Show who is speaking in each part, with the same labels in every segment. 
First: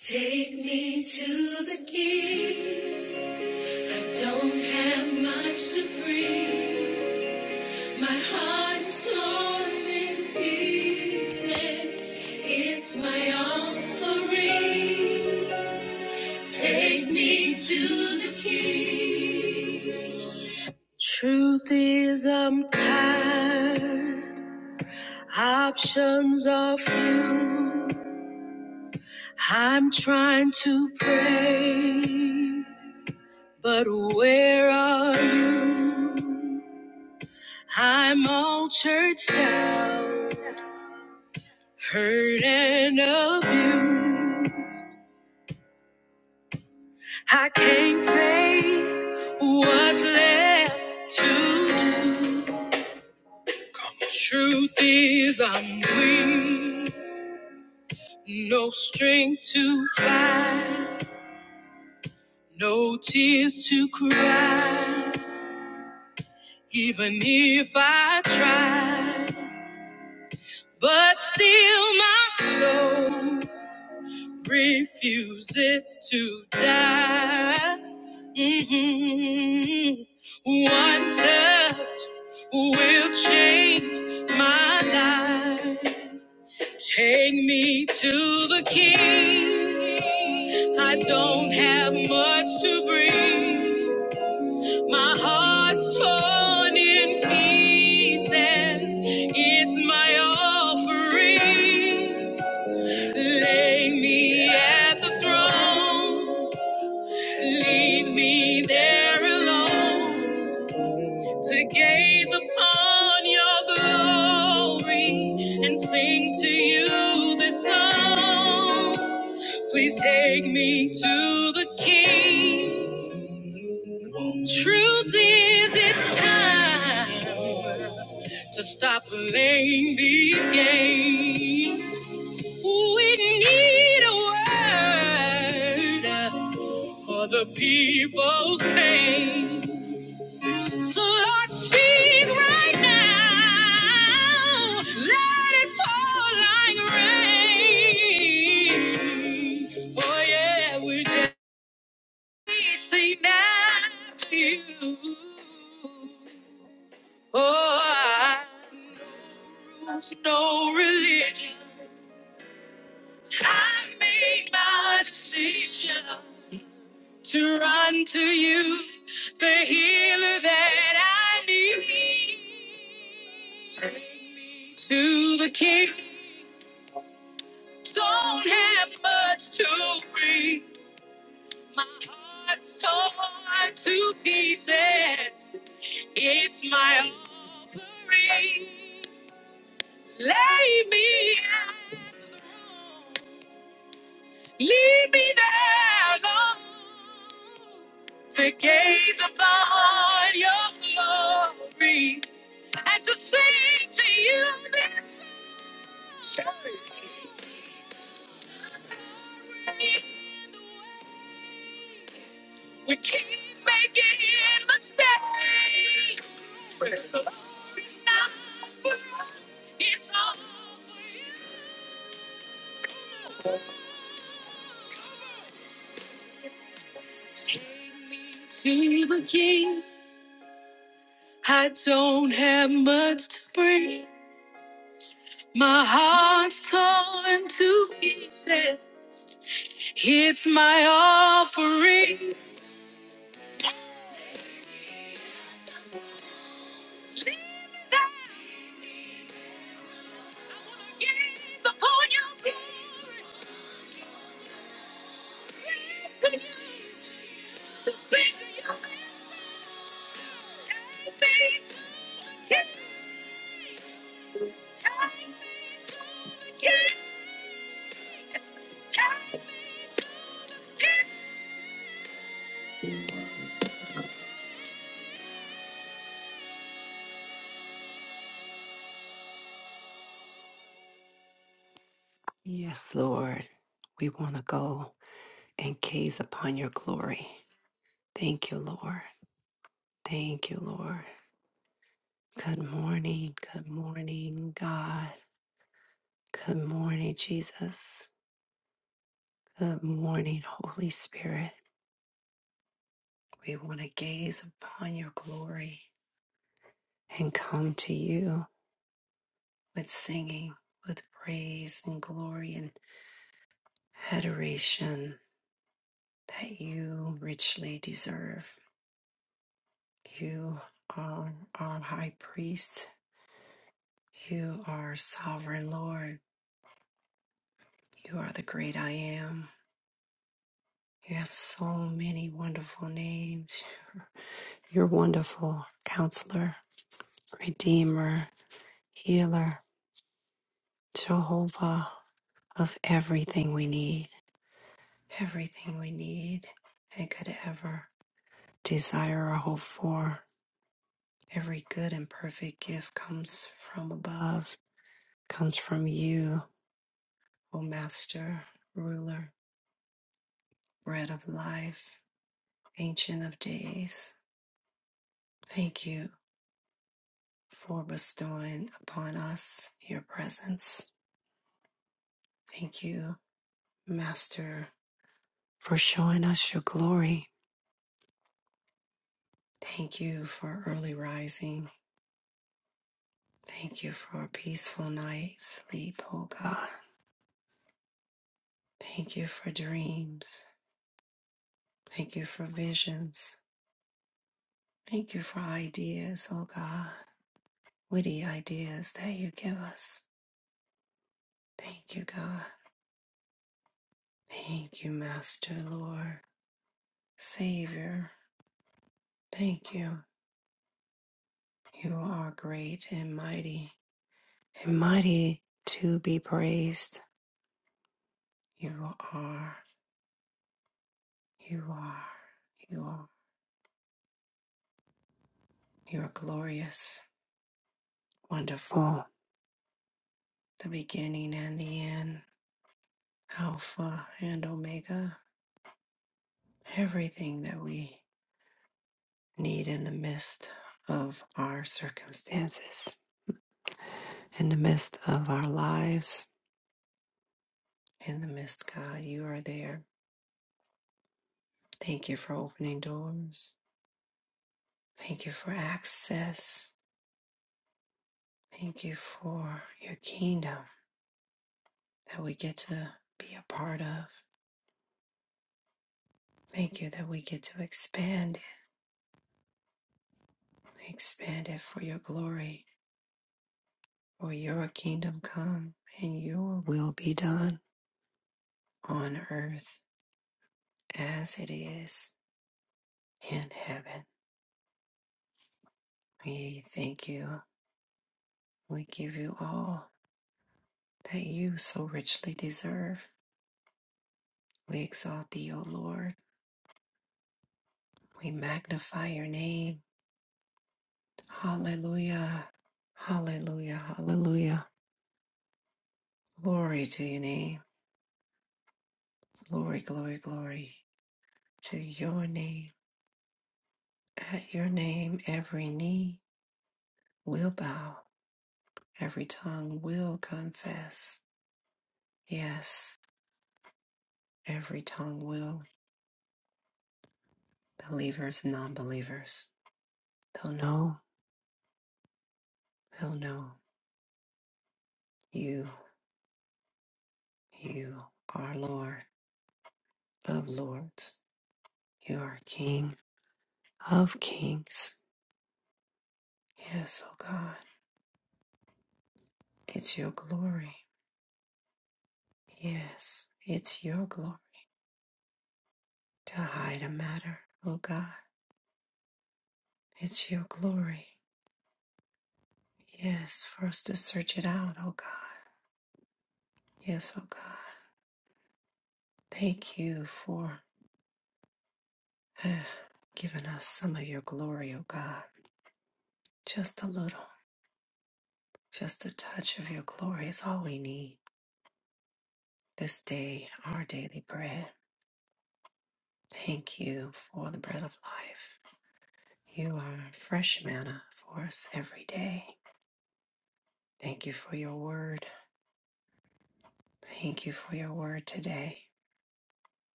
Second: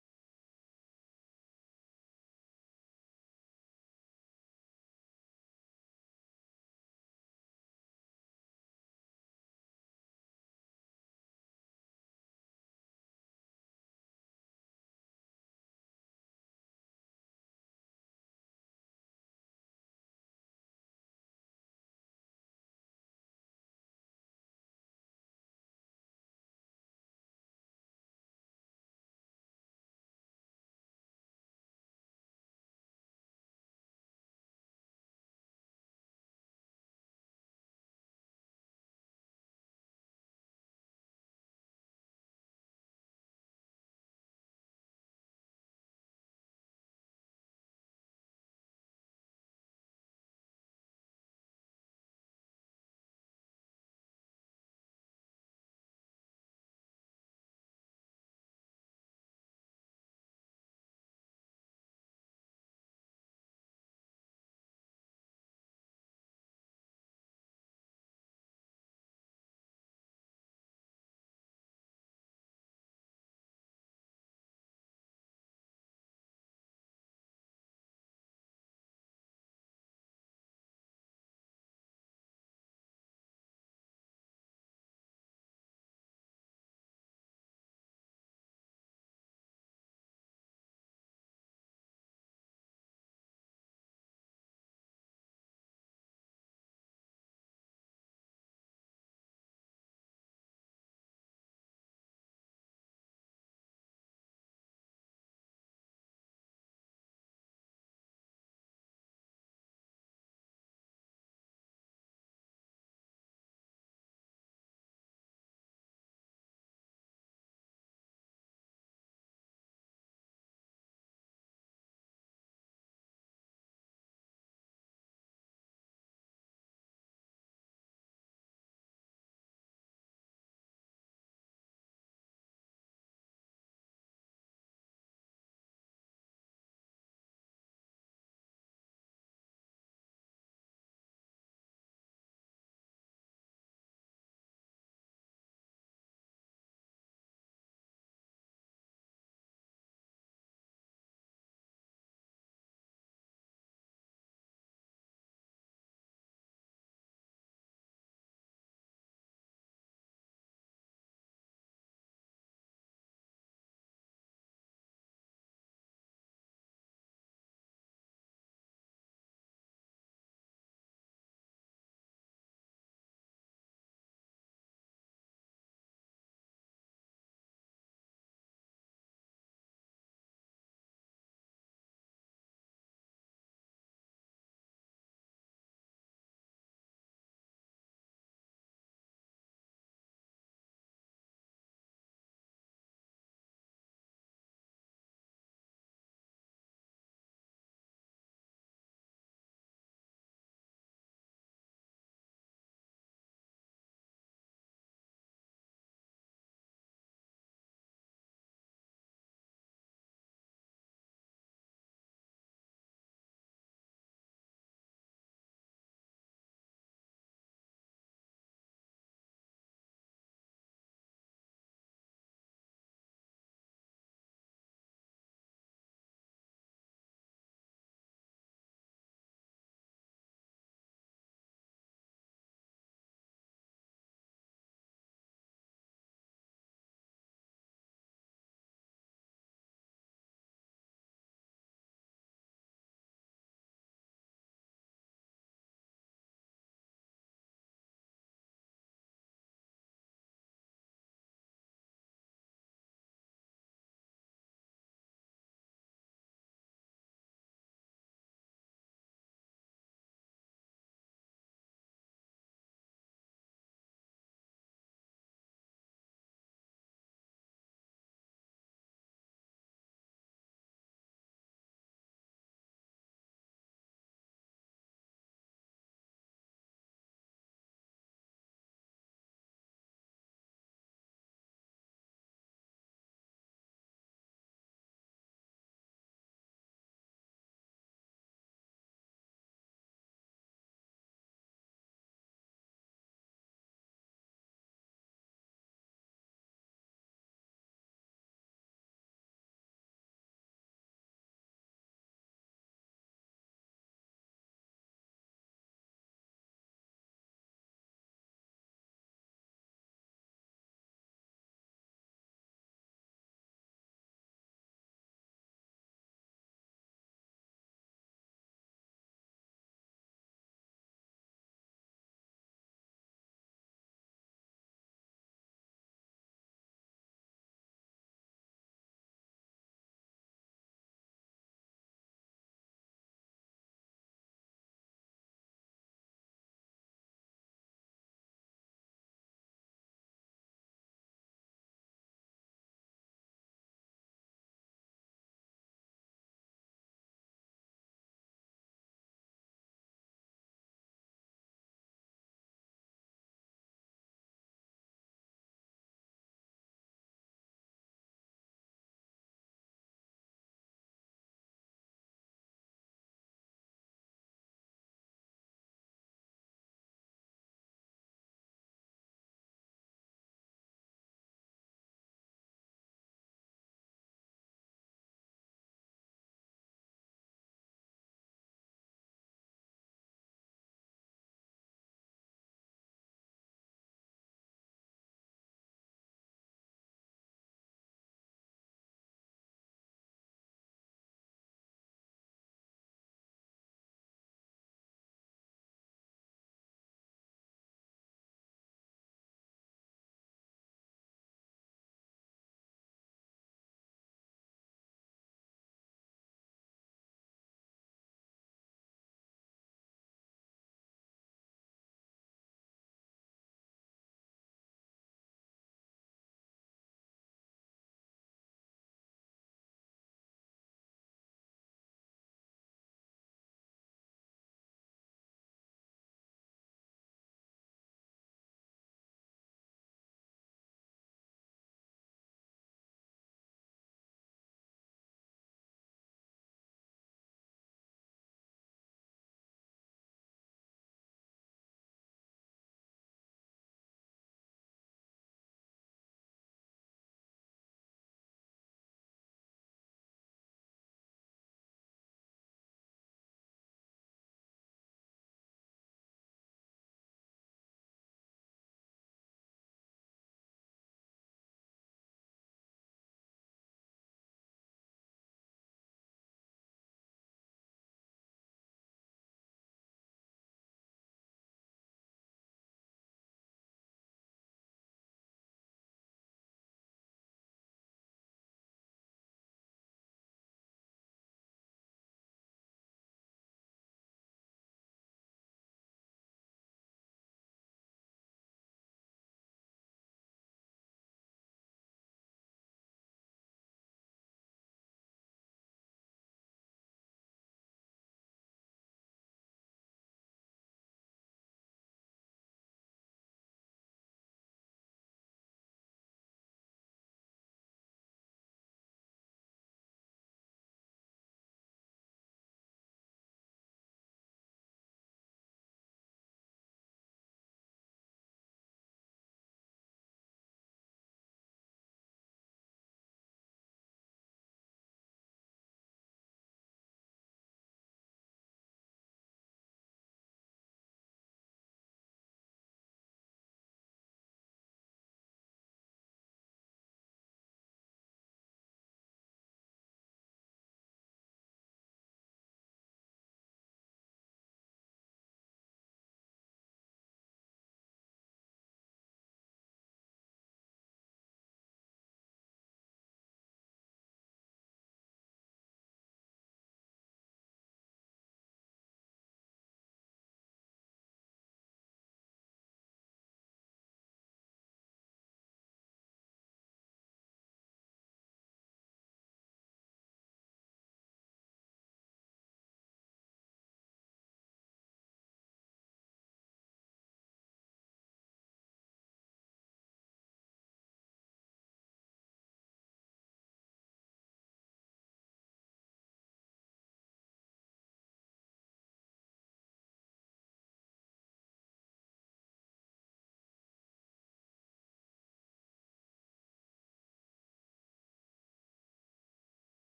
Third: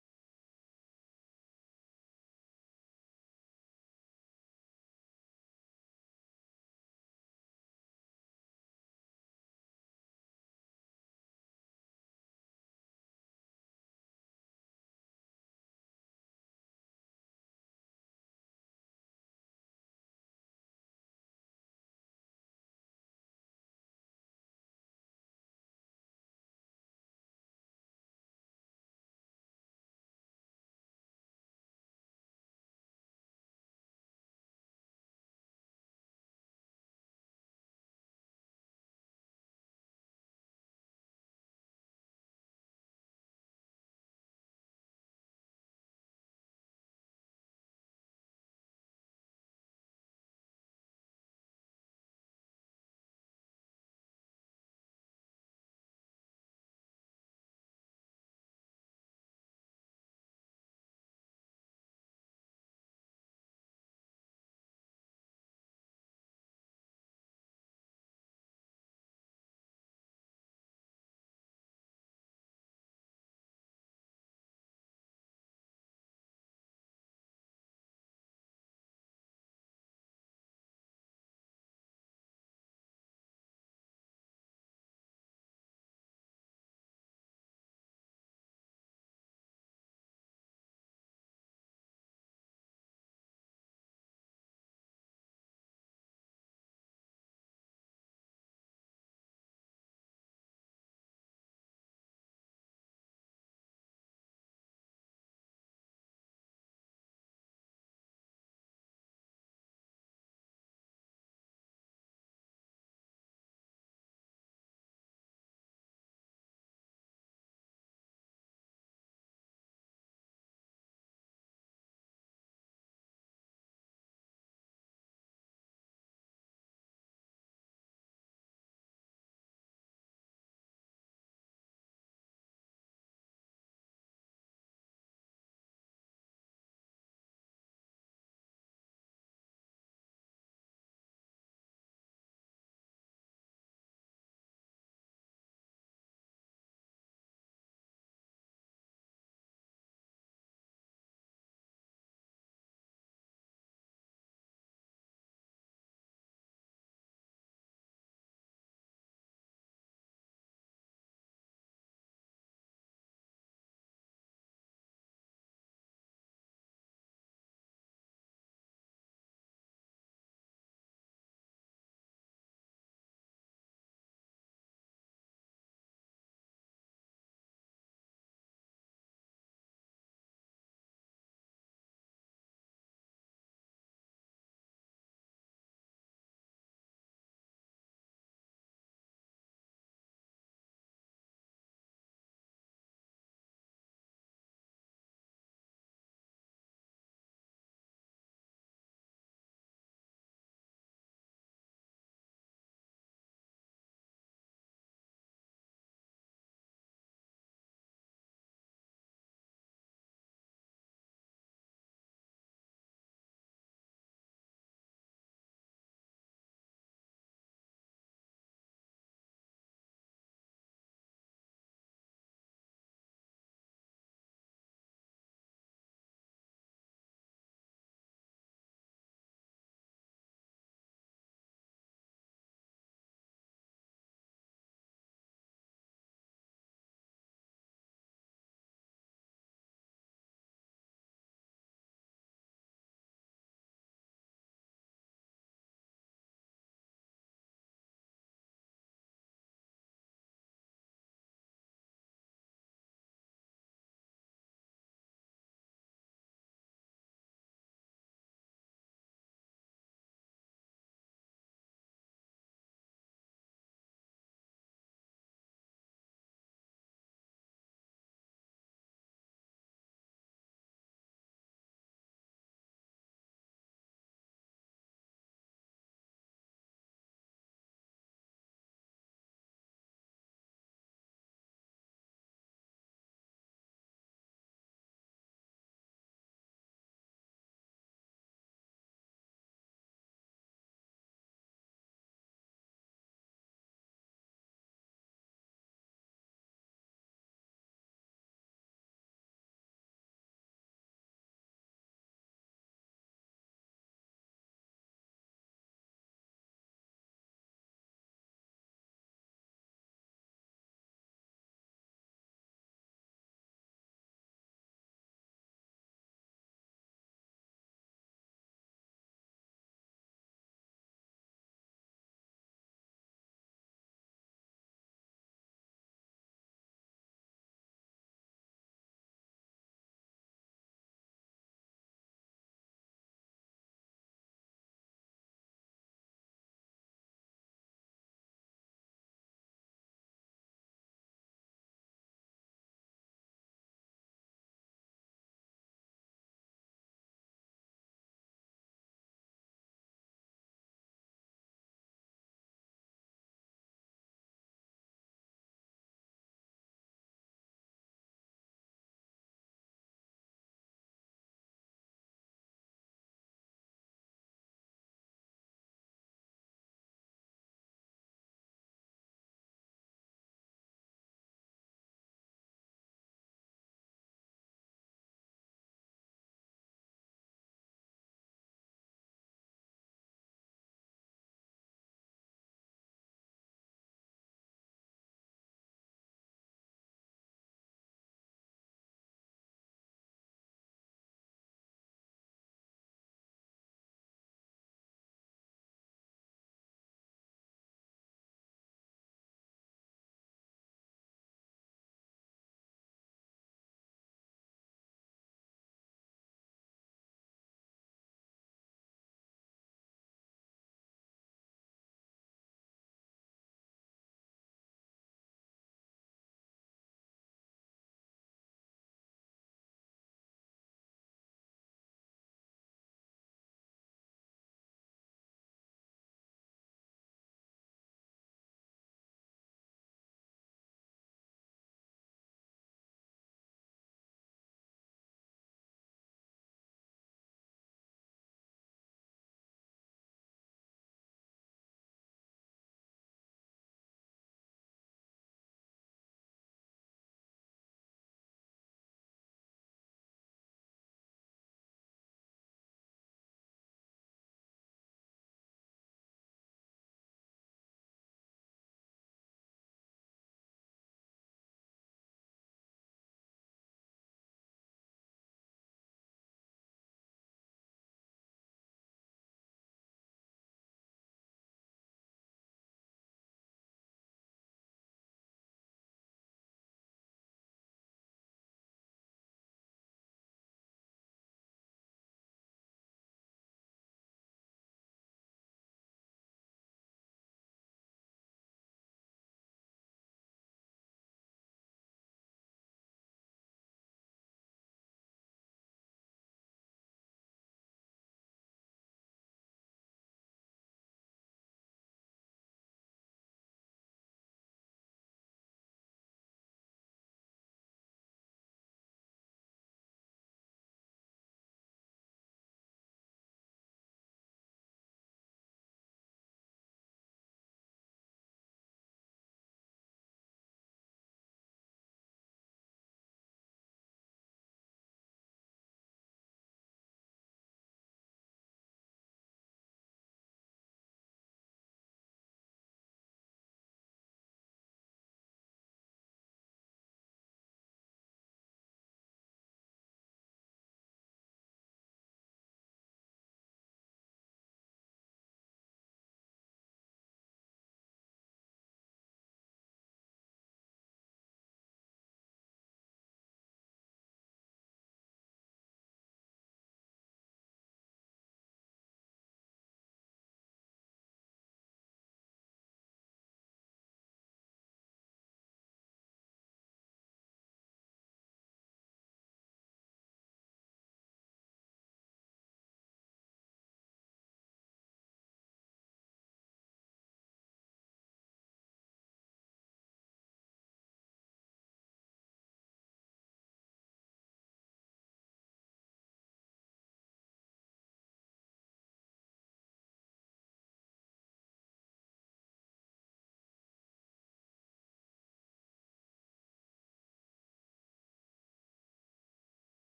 Speaker 1: Take me to the king. Don't have much to bring. My heart's torn in pieces. It's my offering. Take me to the king. Truth is, I'm tired. Options are few. I'm trying to pray. But where are you? I'm all churched out, hurt and abused. I can't fake what's left to do. Truth is, I'm weak, no strength to fight, no tears to cry, even if I try. But still, my soul. refuses to die. Mhm. One touch will change my life. Take me to the King. I don't have much to bring. My heart's torn in pieces. It's my offering. Lay me at the throne, leave me there alone to gaze upon your glory and sing to you this song. Please take me to the King. Truth is, it's time to stop playing these games. We need a word for the people's pain. So Lord, speak right now. Let it pour like rain. Oh yeah, we just we say now to you. Oh, I know rules, no religion. I made my decision to run to you, the healer that I need. Take me to the king. Don't have much to bring. My heart's torn to pieces. It's my offering. Lay me out. Leave me there alone. to gaze upon your glory and to sing to you this song, we keep making mistakes but it's not for us it's all for you. take me to the king i don't have much to bring my heart's torn to pieces It's my offering. Leave it at the upon your peace. Send to change. The saints of your time fades. Time fades. Time fades.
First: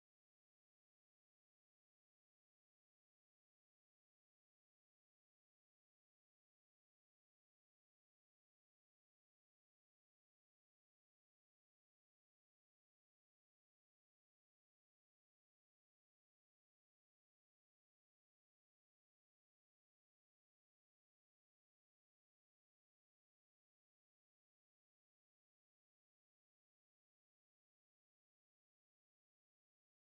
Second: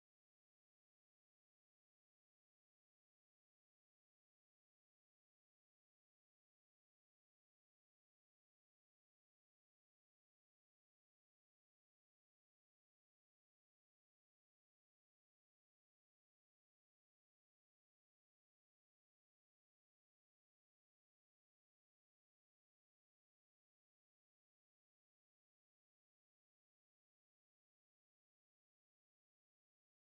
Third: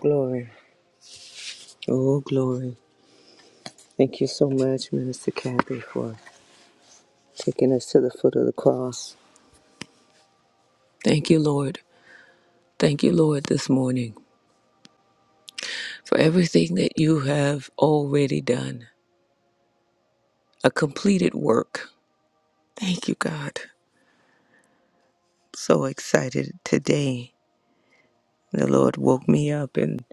Speaker 2: Glory. Oh, glory. Thank you so much, Minister Kathy, for taking us to the foot of the cross. Thank you, Lord. Thank you, Lord, this morning for everything that you have already done, a completed work. Thank you, God. So excited today. The Lord woke me up, and,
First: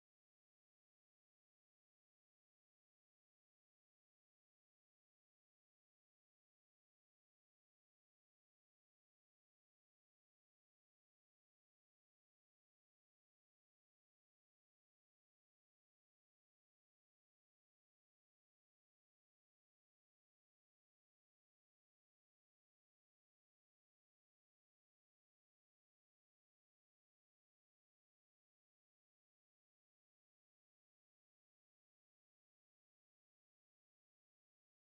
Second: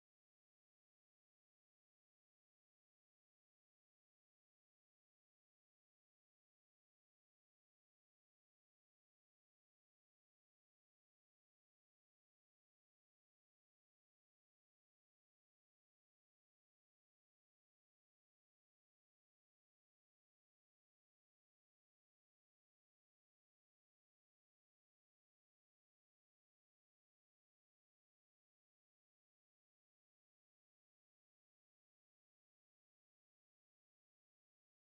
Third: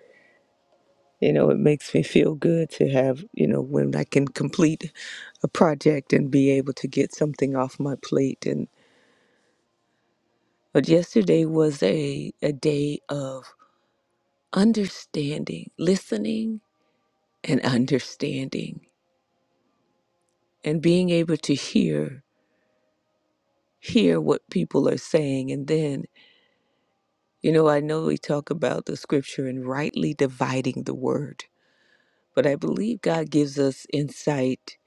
Speaker 2: you know, it makes me feel good to have, you know, when I can complete a project and be able to get something off my plate. And but yesterday was a, a day of understanding, listening and understanding and being able to hear hear what people are saying and then you know I know we talk about the scripture and rightly dividing the word but I believe God gives us insight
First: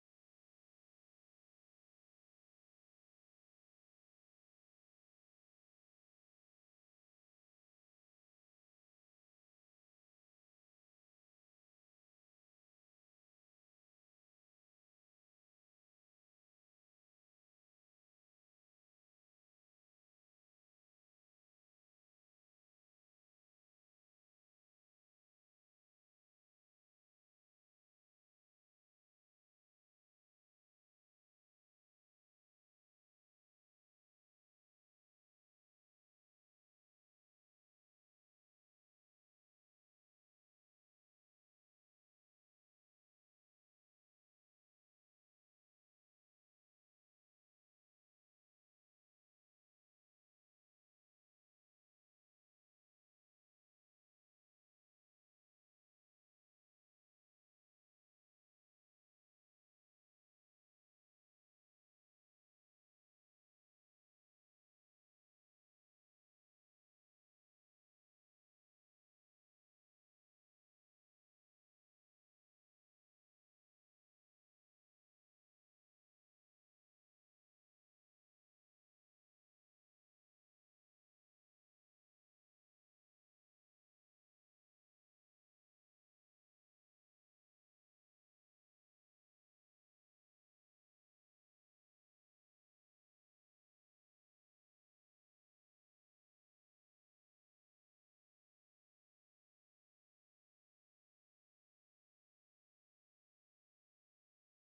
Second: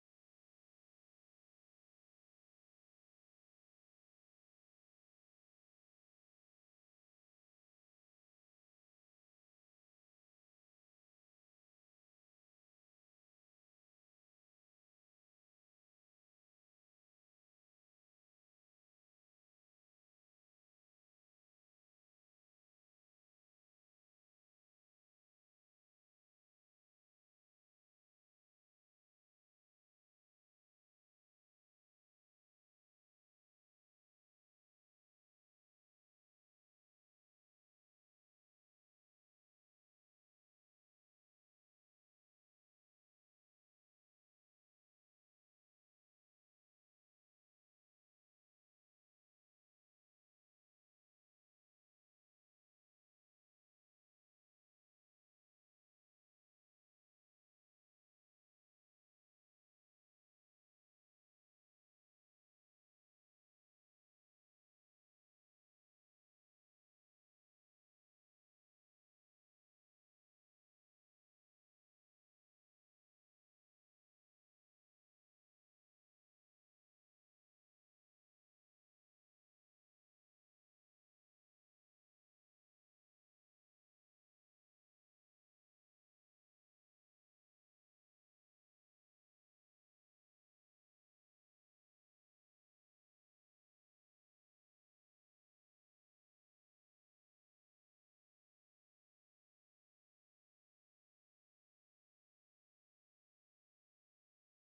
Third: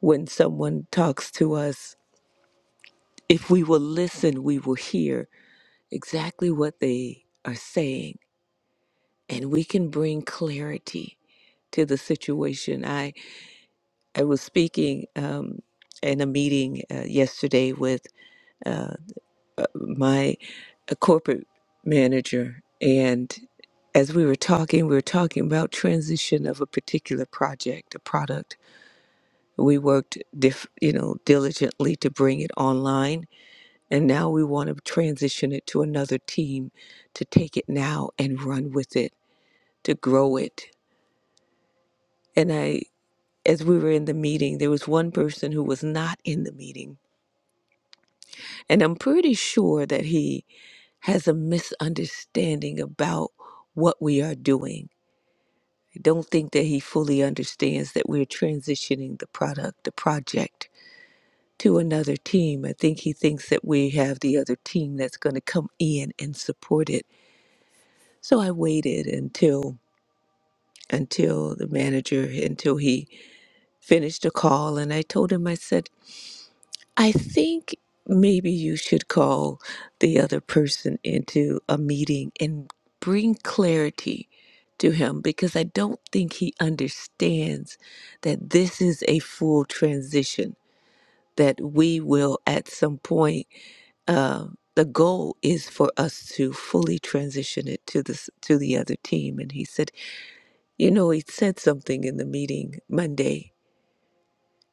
Speaker 2: when someone talks to us if we will listen we will hear exactly what they are saying and we can bring clarity to the situation I was speaking um, in a meeting uh, yesterday with uh, uh, my uh, corporate manager, and as we were talking, we were talking about transition of a particular project, a product. We worked, diff- you know, diligently to bring it online, and now we want to transition it to another team to take it now and run with it, to grow it. And I, as we were in the meeting, there was one person who was not in the meeting And I'm pretty sure that he has a misunderstanding about what we are doing. I don't think that he fully understands that we're transitioning the product, the project to another team. I think he thinks that we have the other team that's going to come in and support it. So I waited until until the manager until he finished the call and I told him I said I think maybe you should call the other person into a meeting and bring clarity to him because I don't think he understands that this is a full transition, that we will at some point. Uh, the goal is for us to fully transition it to this to the other team and he said you know he said something in the meeting monday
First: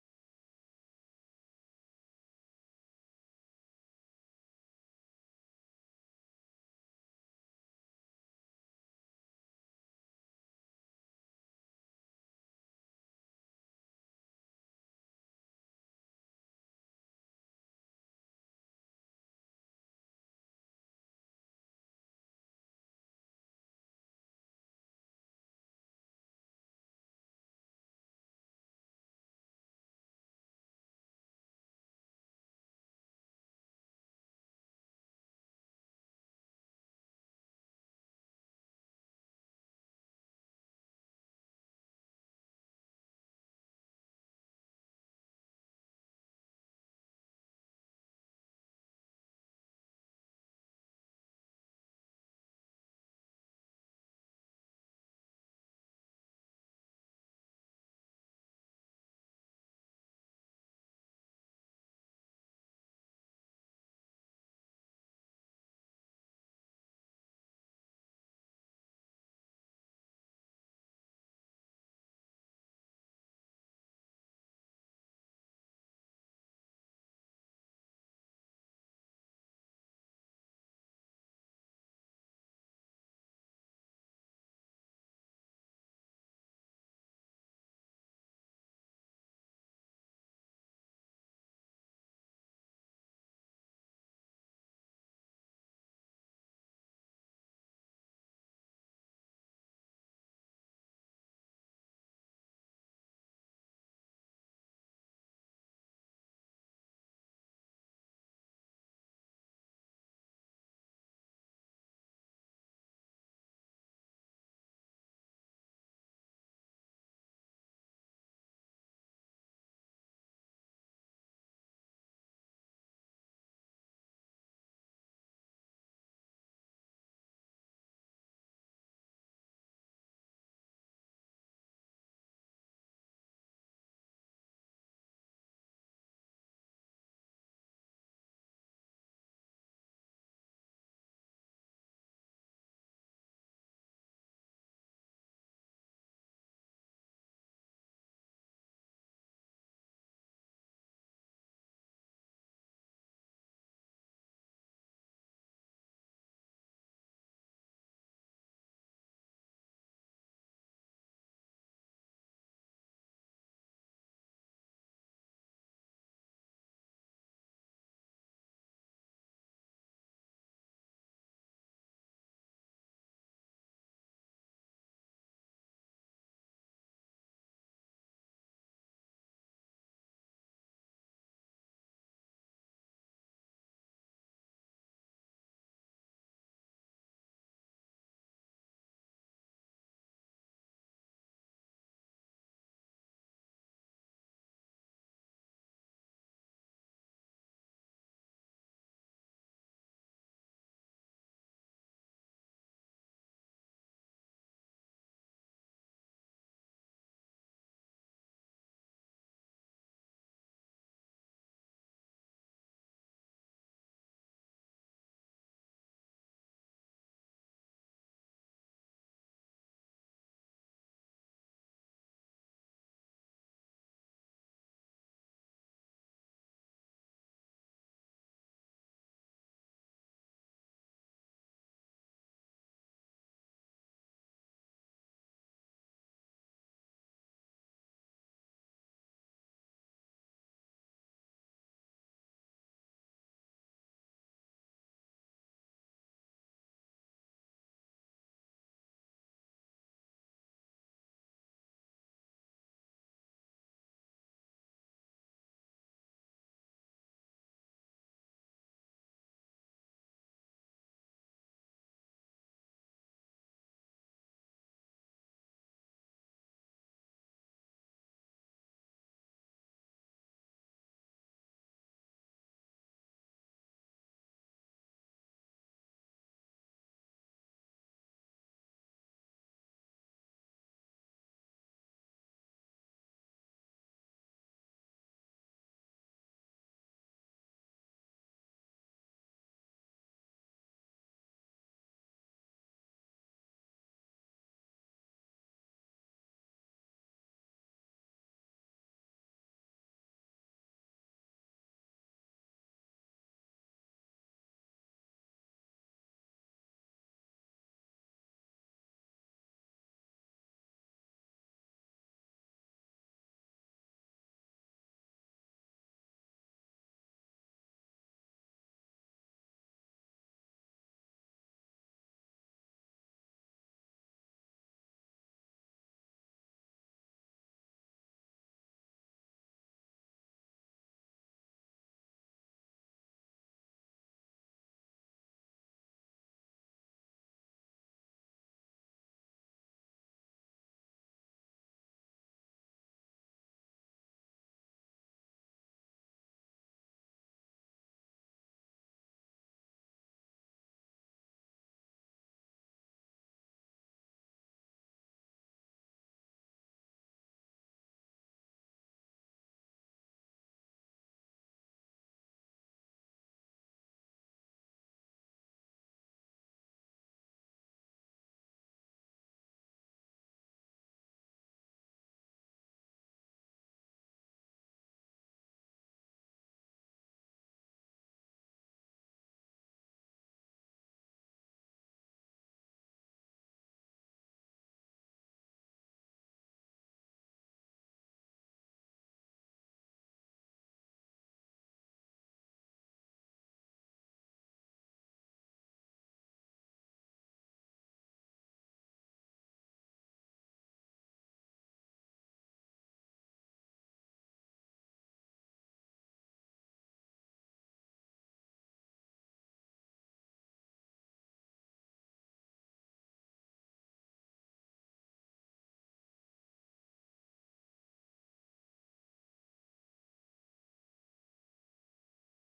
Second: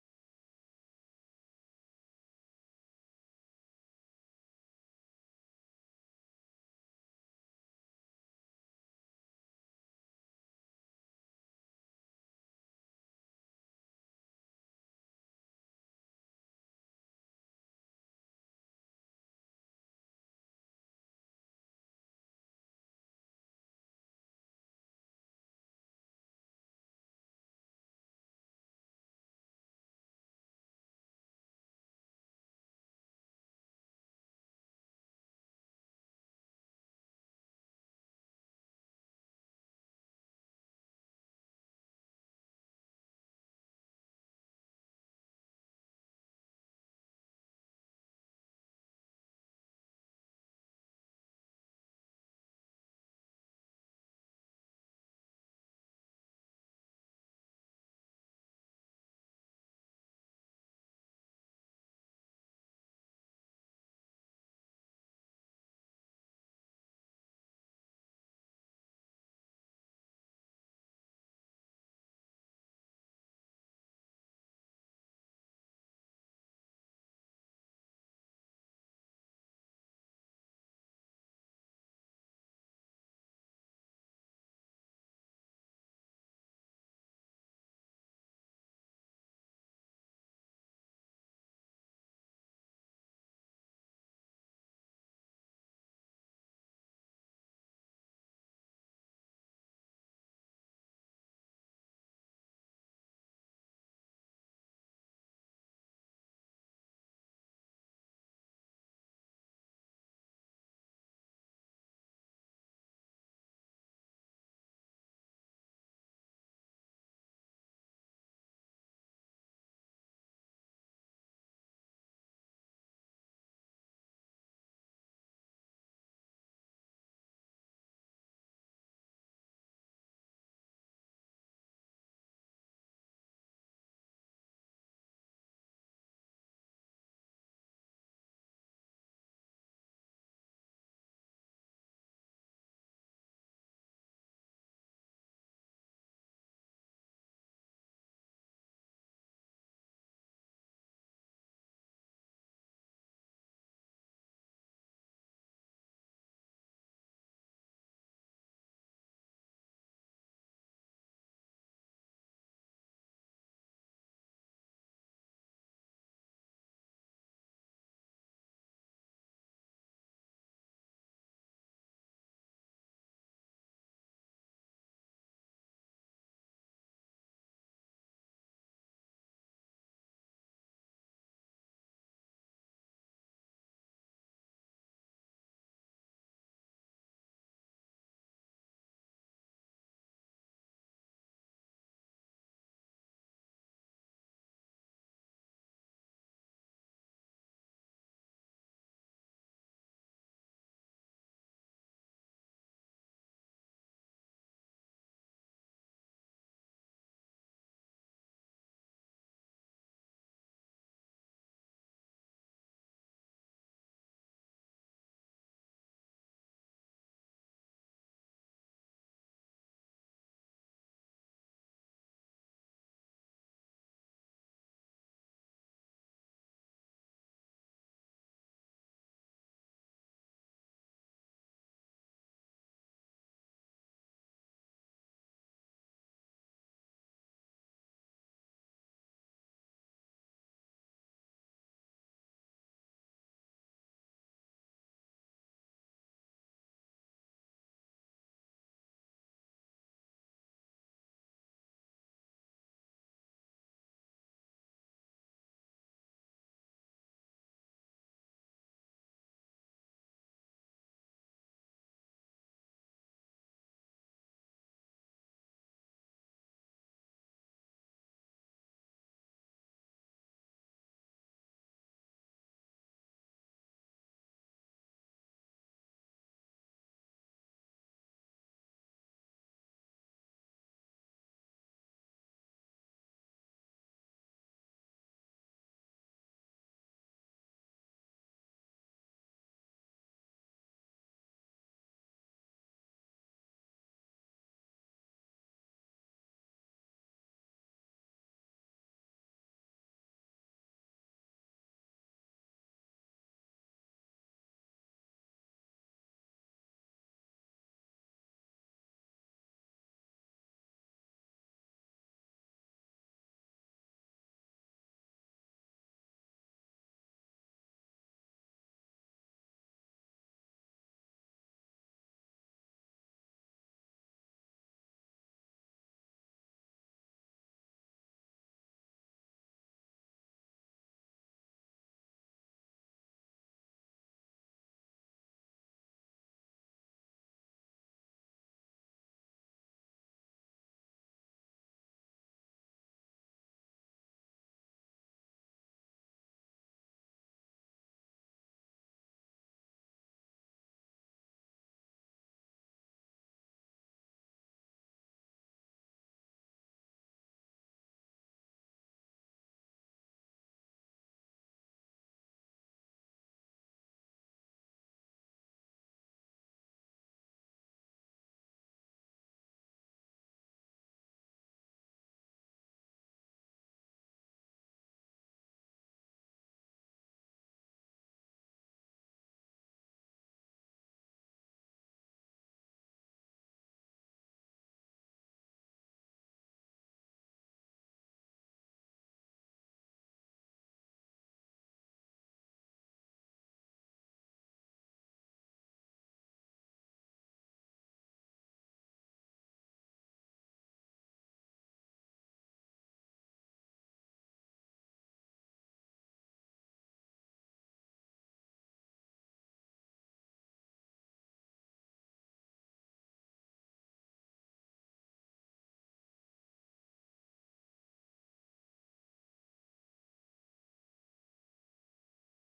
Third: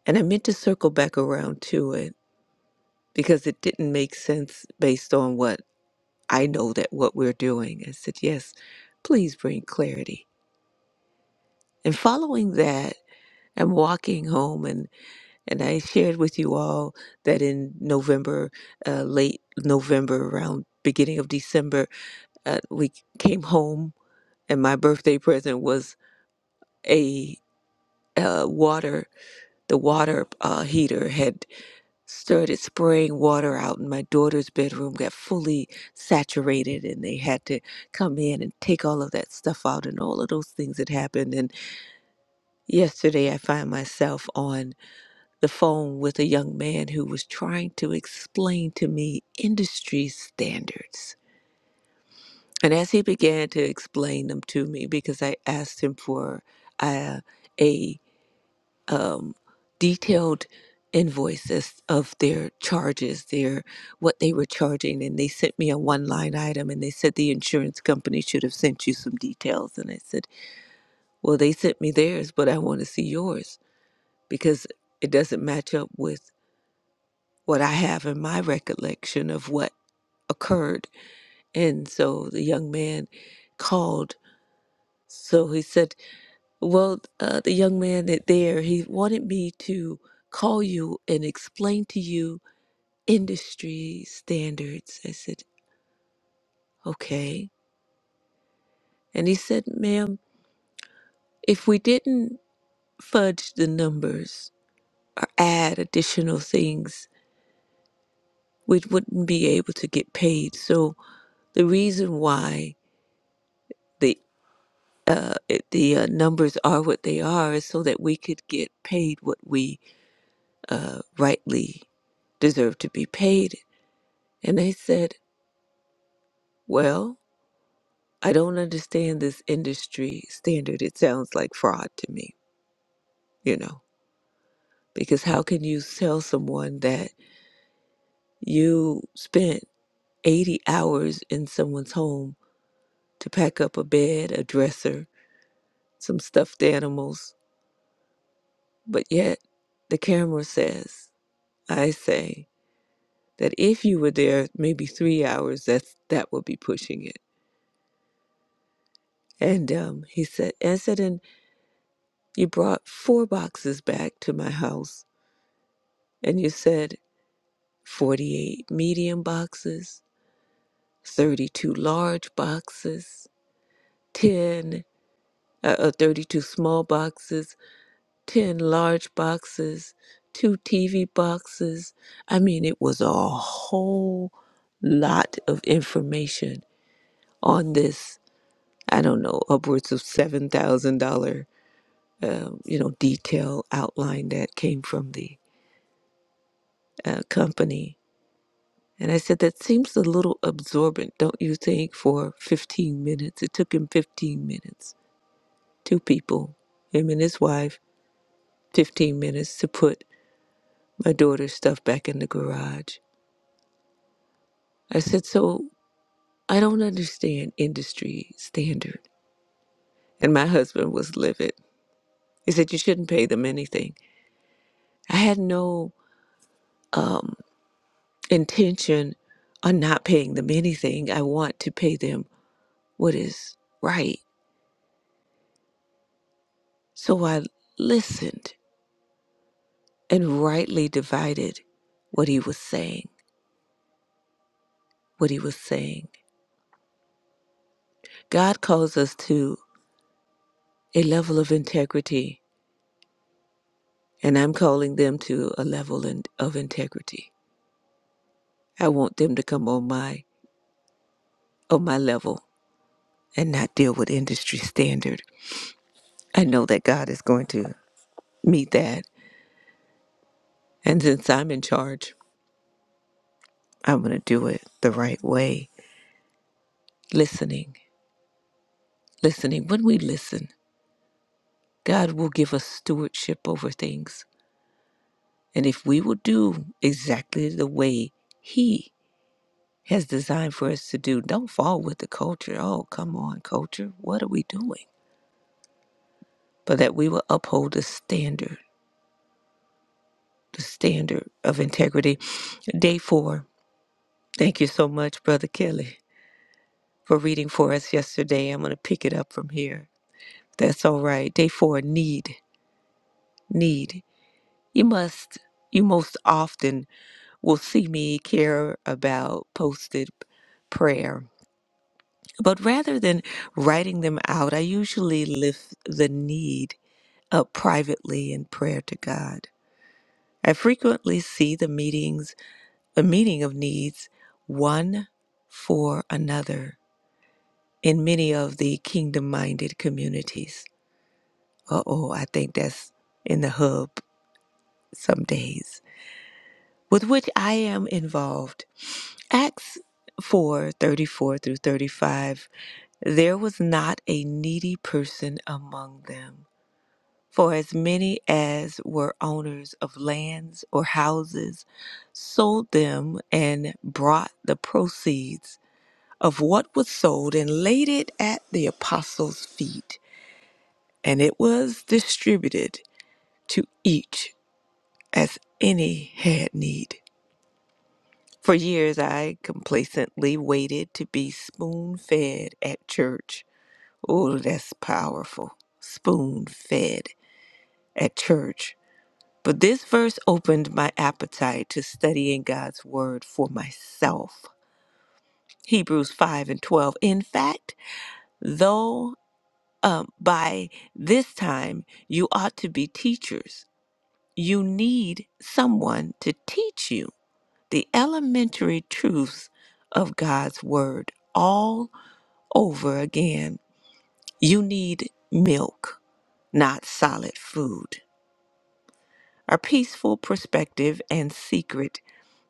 Speaker 2: and i meant to circle back around to it because it didn't make sense based on what I know that what we're doing. I said, yes, please bring clarity. And following that, I'm walking home, and, and I shared with you all that in November, uh, late November, around beginning of December, uh, we came home, and my birthday present was a uh, water. The water uh, heater had started spraying water out and my daughter's bedroom got fully saturated and they had to come in and take all of that stuff out and all of those things that happened and yesterday i find myself on the phone with a young man who was trying to explain to me industry standards and as he began to explain them to me because i asked him for uh, a um, detailed invoices of their charges, their what they were charging, and they sent me a one line item, and they said the insurance company should have sent you some details, and I said, well, they sent me theirs, but I want to see yours because it doesn't match up with what I have in my recollection of what occurred, and so the young man called. So he said, well, uh, the young man that there, he wanted me to call you and explain to you industry standards. I said, okay. And he said, ma'am, if we didn't fudge the numbers or add additional things, we wouldn't be able to get paid. So the reason why the uh, it- the uh, numbers are what they are is so that we could get paid what we uh, rightly deserve to be paid. And I said, well, I don't understand this industry standard. It sounds like fraud to me, you know. Because how can you tell someone that you spent 80 hours in someone's home to pack up a bed, a dresser, some stuffed animals, but yet the camera says, I say, that if you were there maybe three hours, that's, that would be pushing it. And um, he said, and said, and you brought four boxes back to my house, and you said 48 medium boxes, 32 large boxes, 10 uh, uh, 32 small boxes, 10 large boxes, two TV boxes. I mean, it was a whole lot of information on this, I don't know, upwards of $7,000, um, you know, detail outline that came from the uh, company. And I said, that seems a little absorbent, don't you think, for 15 minutes? It took him 15 minutes, two people, him and his wife, 15 minutes to put my daughter's stuff back in the garage. I said, So I don't understand industry standard. And my husband was livid. He said, You shouldn't pay them anything. I had no um, intention on not paying them anything. I want to pay them what is right. So I listened and rightly divided what he was saying. What he was saying. God calls us to a level of integrity and I'm calling them to a level in, of integrity. I want them to come on my on my level and not deal with industry standard. I know that God is going to meet that, and since I'm in charge, I'm going to do it the right way. Listening, listening. When we listen, God will give us stewardship over things, and if we will do exactly the way He has designed for us to do, don't fall with the culture. Oh, come on, culture. What are we doing? but that we will uphold the standard, the standard of integrity. Day four. Thank you so much, Brother Kelly, for reading for us yesterday. I'm going to pick it up from here. That's all right. Day four need, need. You must, you most often will see me care about posted prayer. But rather than writing them out, I usually lift the need up privately in prayer to God. I frequently see the meetings a meeting of needs one for another in many of the kingdom minded communities. Uh oh, I think that's in the hub some days, with which I am involved. Acts 4 34 through 35 There was not a needy person among them. For as many as were owners of lands or houses sold them and brought the proceeds of what was sold and laid it at the apostles' feet, and it was distributed to each as any had need. For years I complacently waited to be spoon fed at church. Oh, that's powerful. Spoon fed at church. But this verse opened my appetite to studying God's word for myself. Hebrews 5 and 12. In fact, though um, by this time, you ought to be teachers. You need someone to teach you the elementary truths of God's word all over again. You need milk, not solid food. A peaceful perspective and secret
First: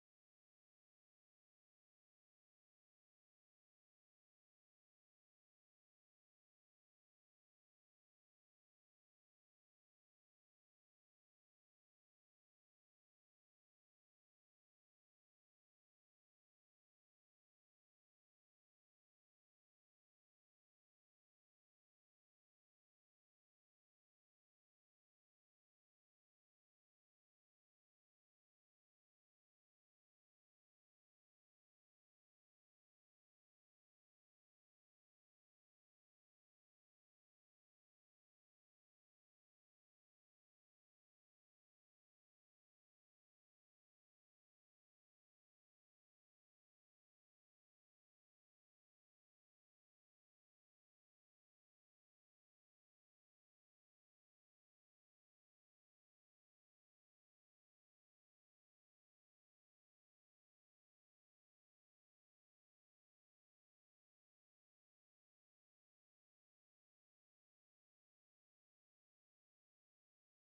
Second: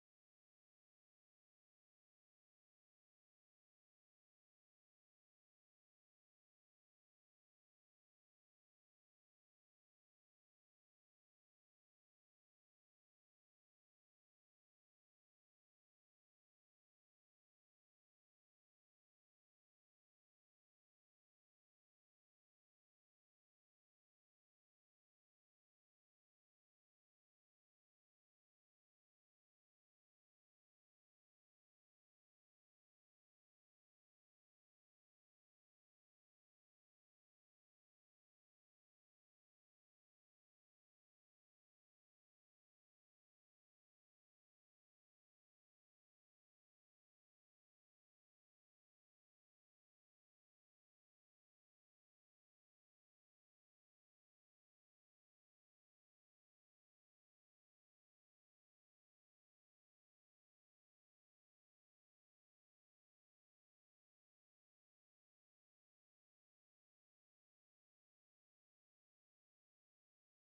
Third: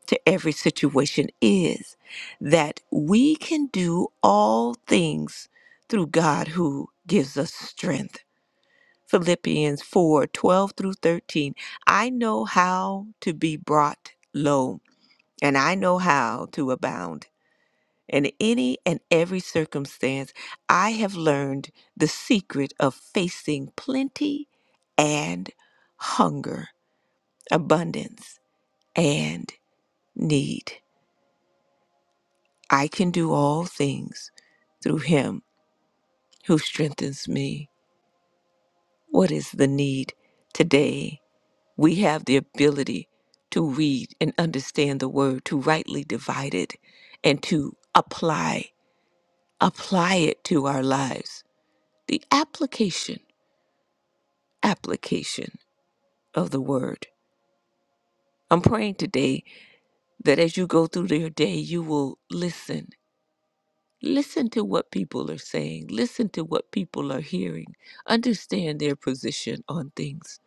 Speaker 2: to every situation is that we can do all things through God who gives us strength. Philippians 4:12 through 13. I know how to be brought low, and I know how to abound. In any and every circumstance, I have learned the secret of facing plenty and hunger, abundance and need. I can do all things through Him who strengthens me. What is the need today? We have the ability to read and understand the word, to rightly divide it, and to apply, apply it to our lives. The application, application of the word. I'm praying today that as you go through your day, you will listen. Listen to what people are saying. Listen to what people are hearing. Understand their position on things.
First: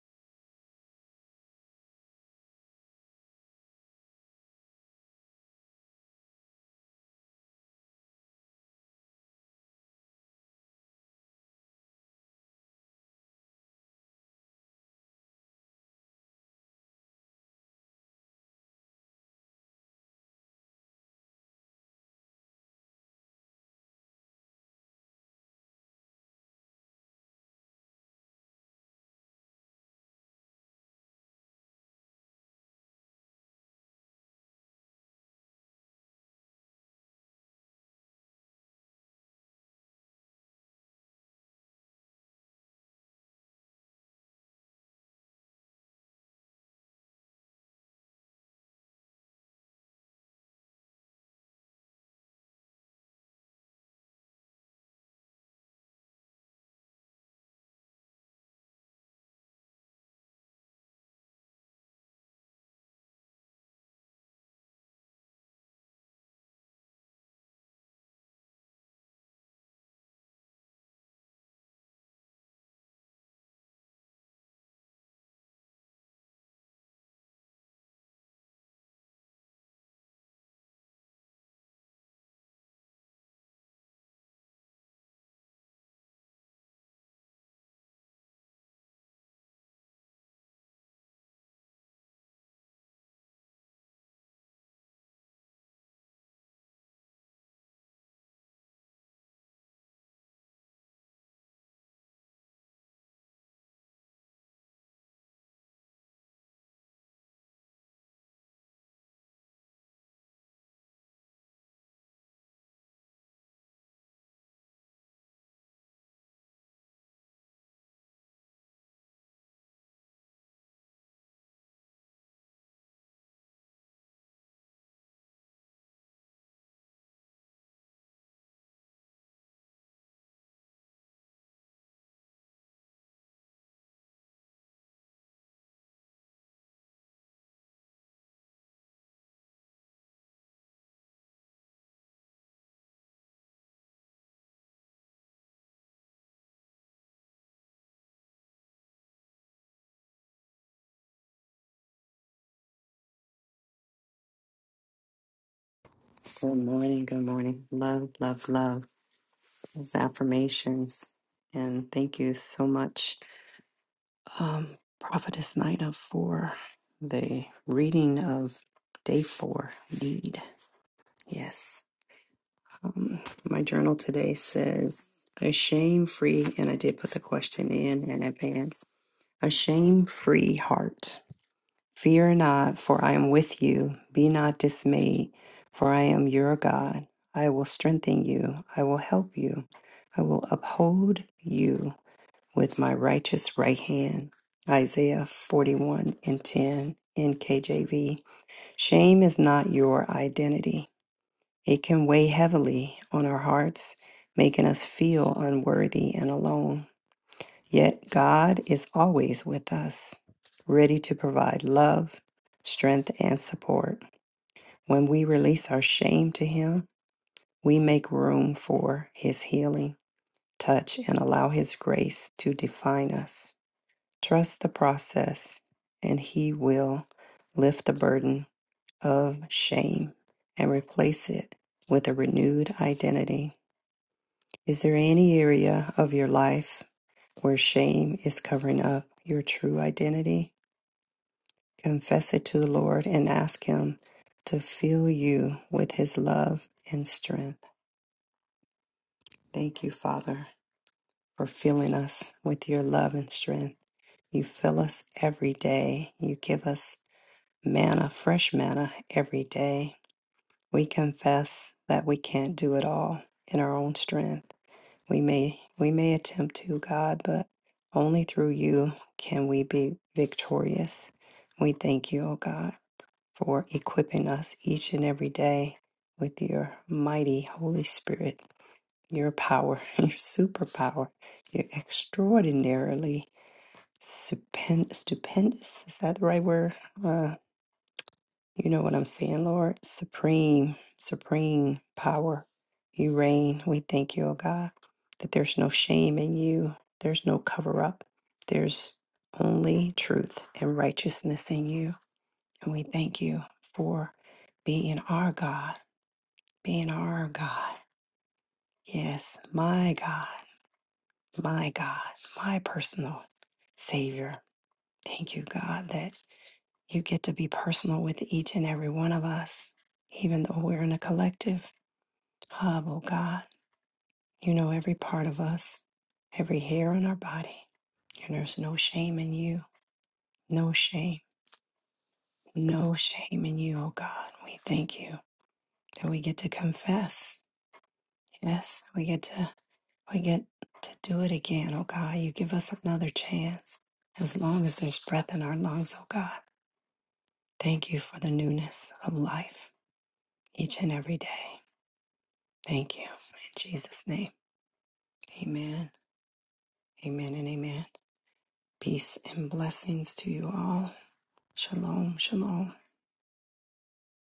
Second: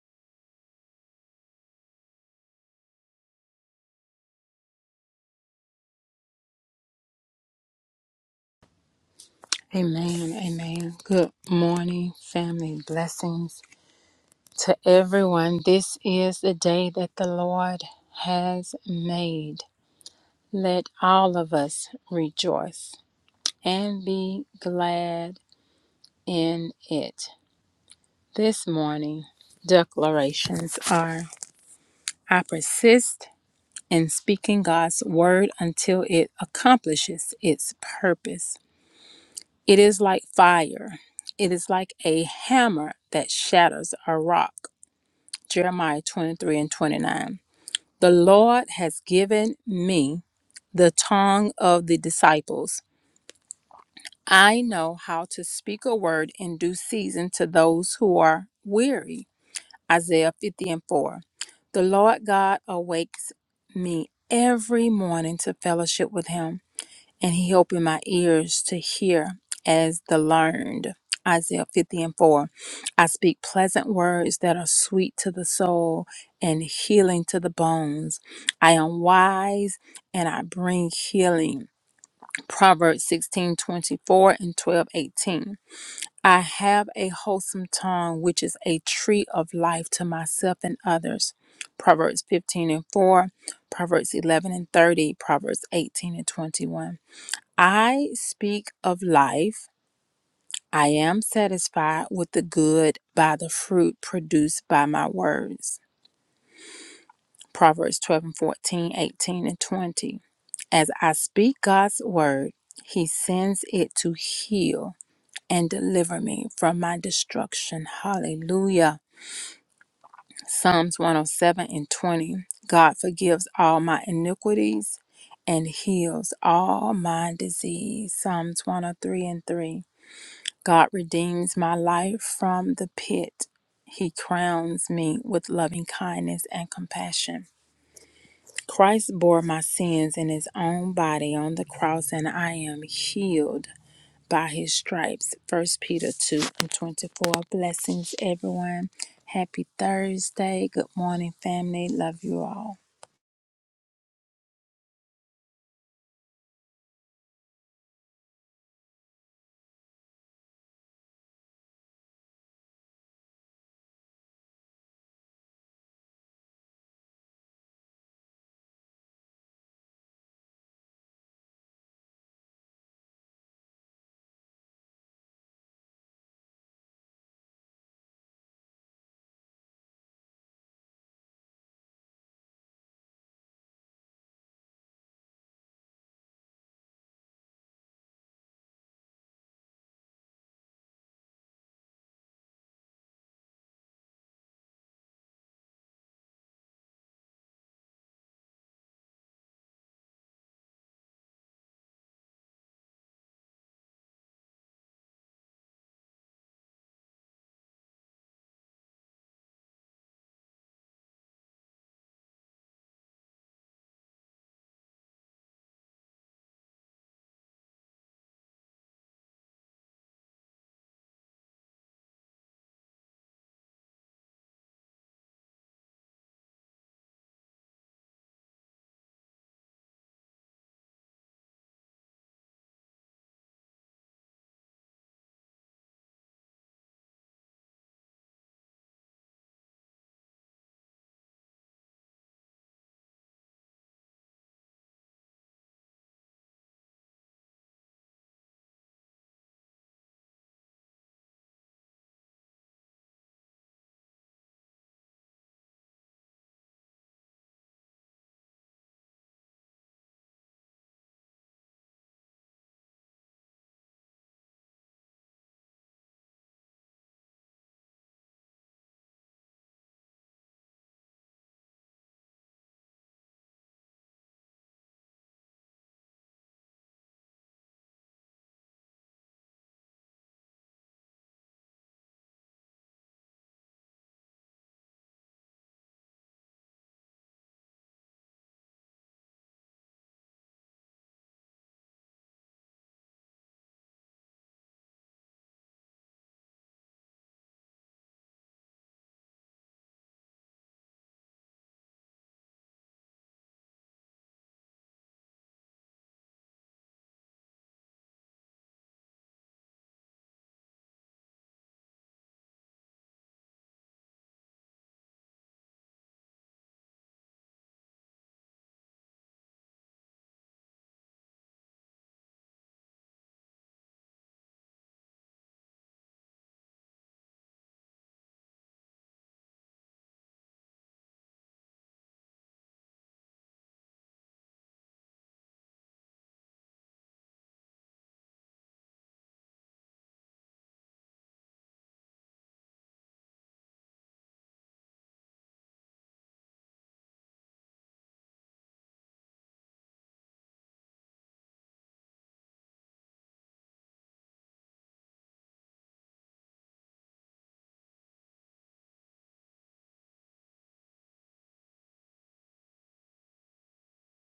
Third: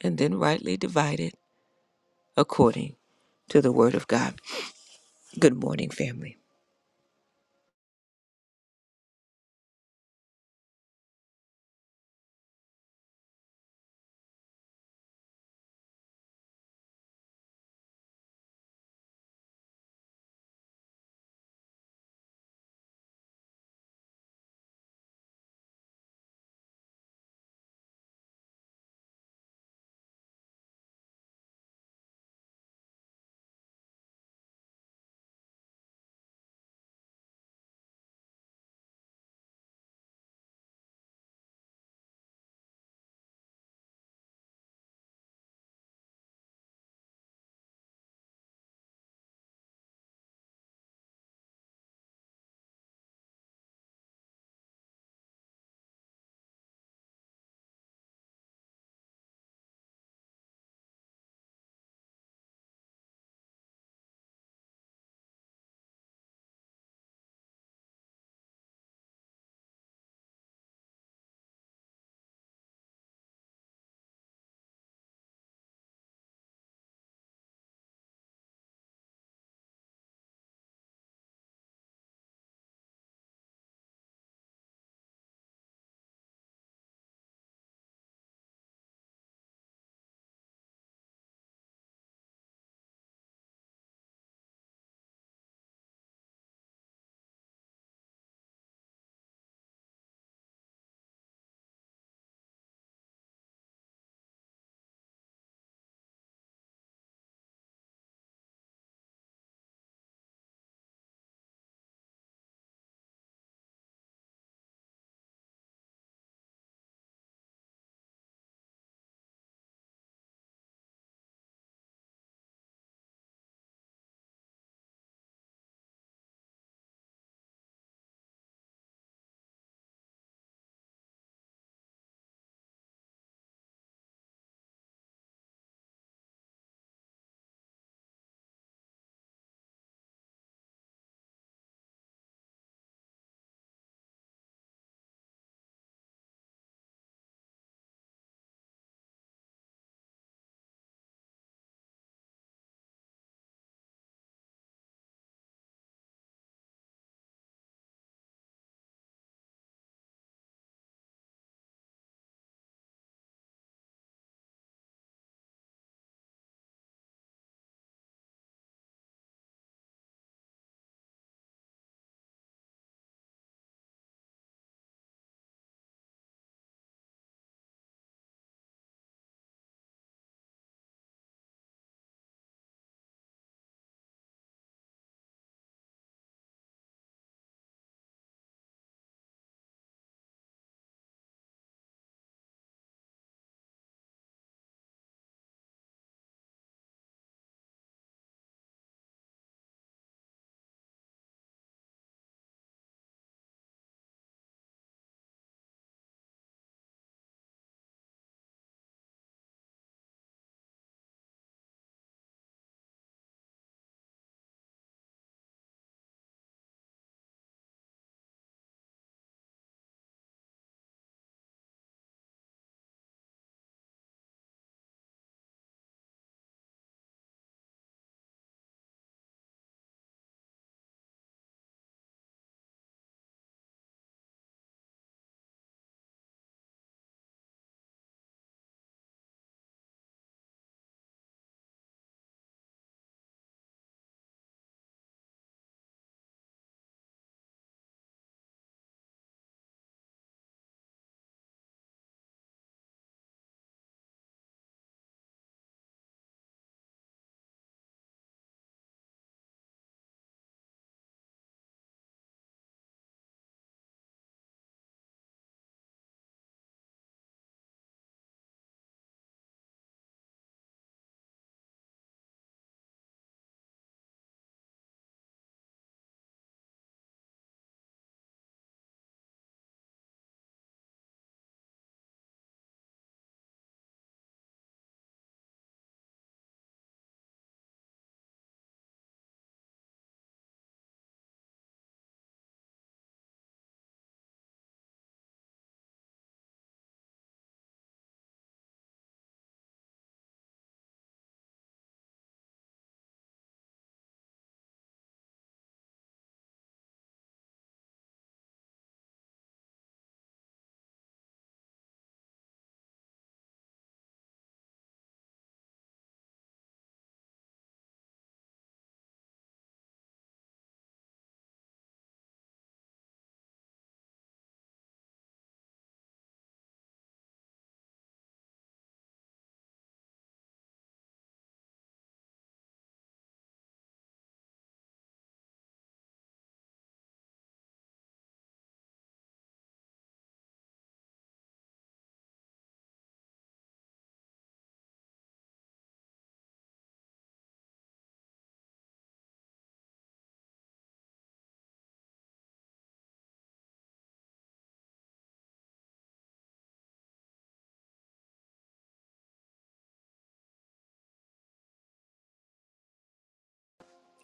Speaker 2: And then rightly divide it according to the word of God. Good morning, family.
Speaker 3: Amen. Amen. Good morning, family. Blessings to everyone. This is the day that the Lord has made. Let all of us rejoice and be glad in it. This morning, declarations are I persist in speaking God's word until it accomplishes its purpose. It is like fire. It is like a hammer that shatters a rock. Jeremiah 23 and 29. The Lord has given me the tongue of the disciples. I know how to speak a word in due season to those who are weary. Isaiah 50 and 4. The Lord God awakes me every morning to fellowship with him and he opened my ears to hear as the learned. Isaiah 50 and 4. I speak pleasant words that are sweet to the soul and healing to the bones. I am wise and I bring healing. Proverbs 16 24 and 12 18. I have a wholesome tongue, which is a tree of life to myself and others. Proverbs 15 and 4. Proverbs 11 and 30. Proverbs 18 and 21. I speak of life. I am satisfied with the good by the fruit produced by my words. Proverbs 12 and 14, 18 and 20. As I speak God's word, he sends it to heal and deliver me from my destruction. Hallelujah. Psalms 107 and 20. God forgives all my iniquities and heals all my disease. Psalms 103 and 3. God redeems my life from the pit. He crowns me with loving kindness and compassion. Christ bore my sins in his own body on the cross, and I am healed by his stripes. First Peter 2 and 24. Blessings, everyone. Happy Thursday. Good morning, family. Love you all.
Speaker 1: Good morning. Good morning. Love, love.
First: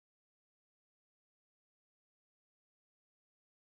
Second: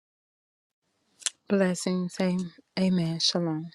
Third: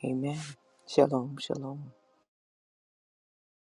Speaker 2: Amen. Shalom, shalom.
Speaker 3: Blessings. Am- Amen. Shalom.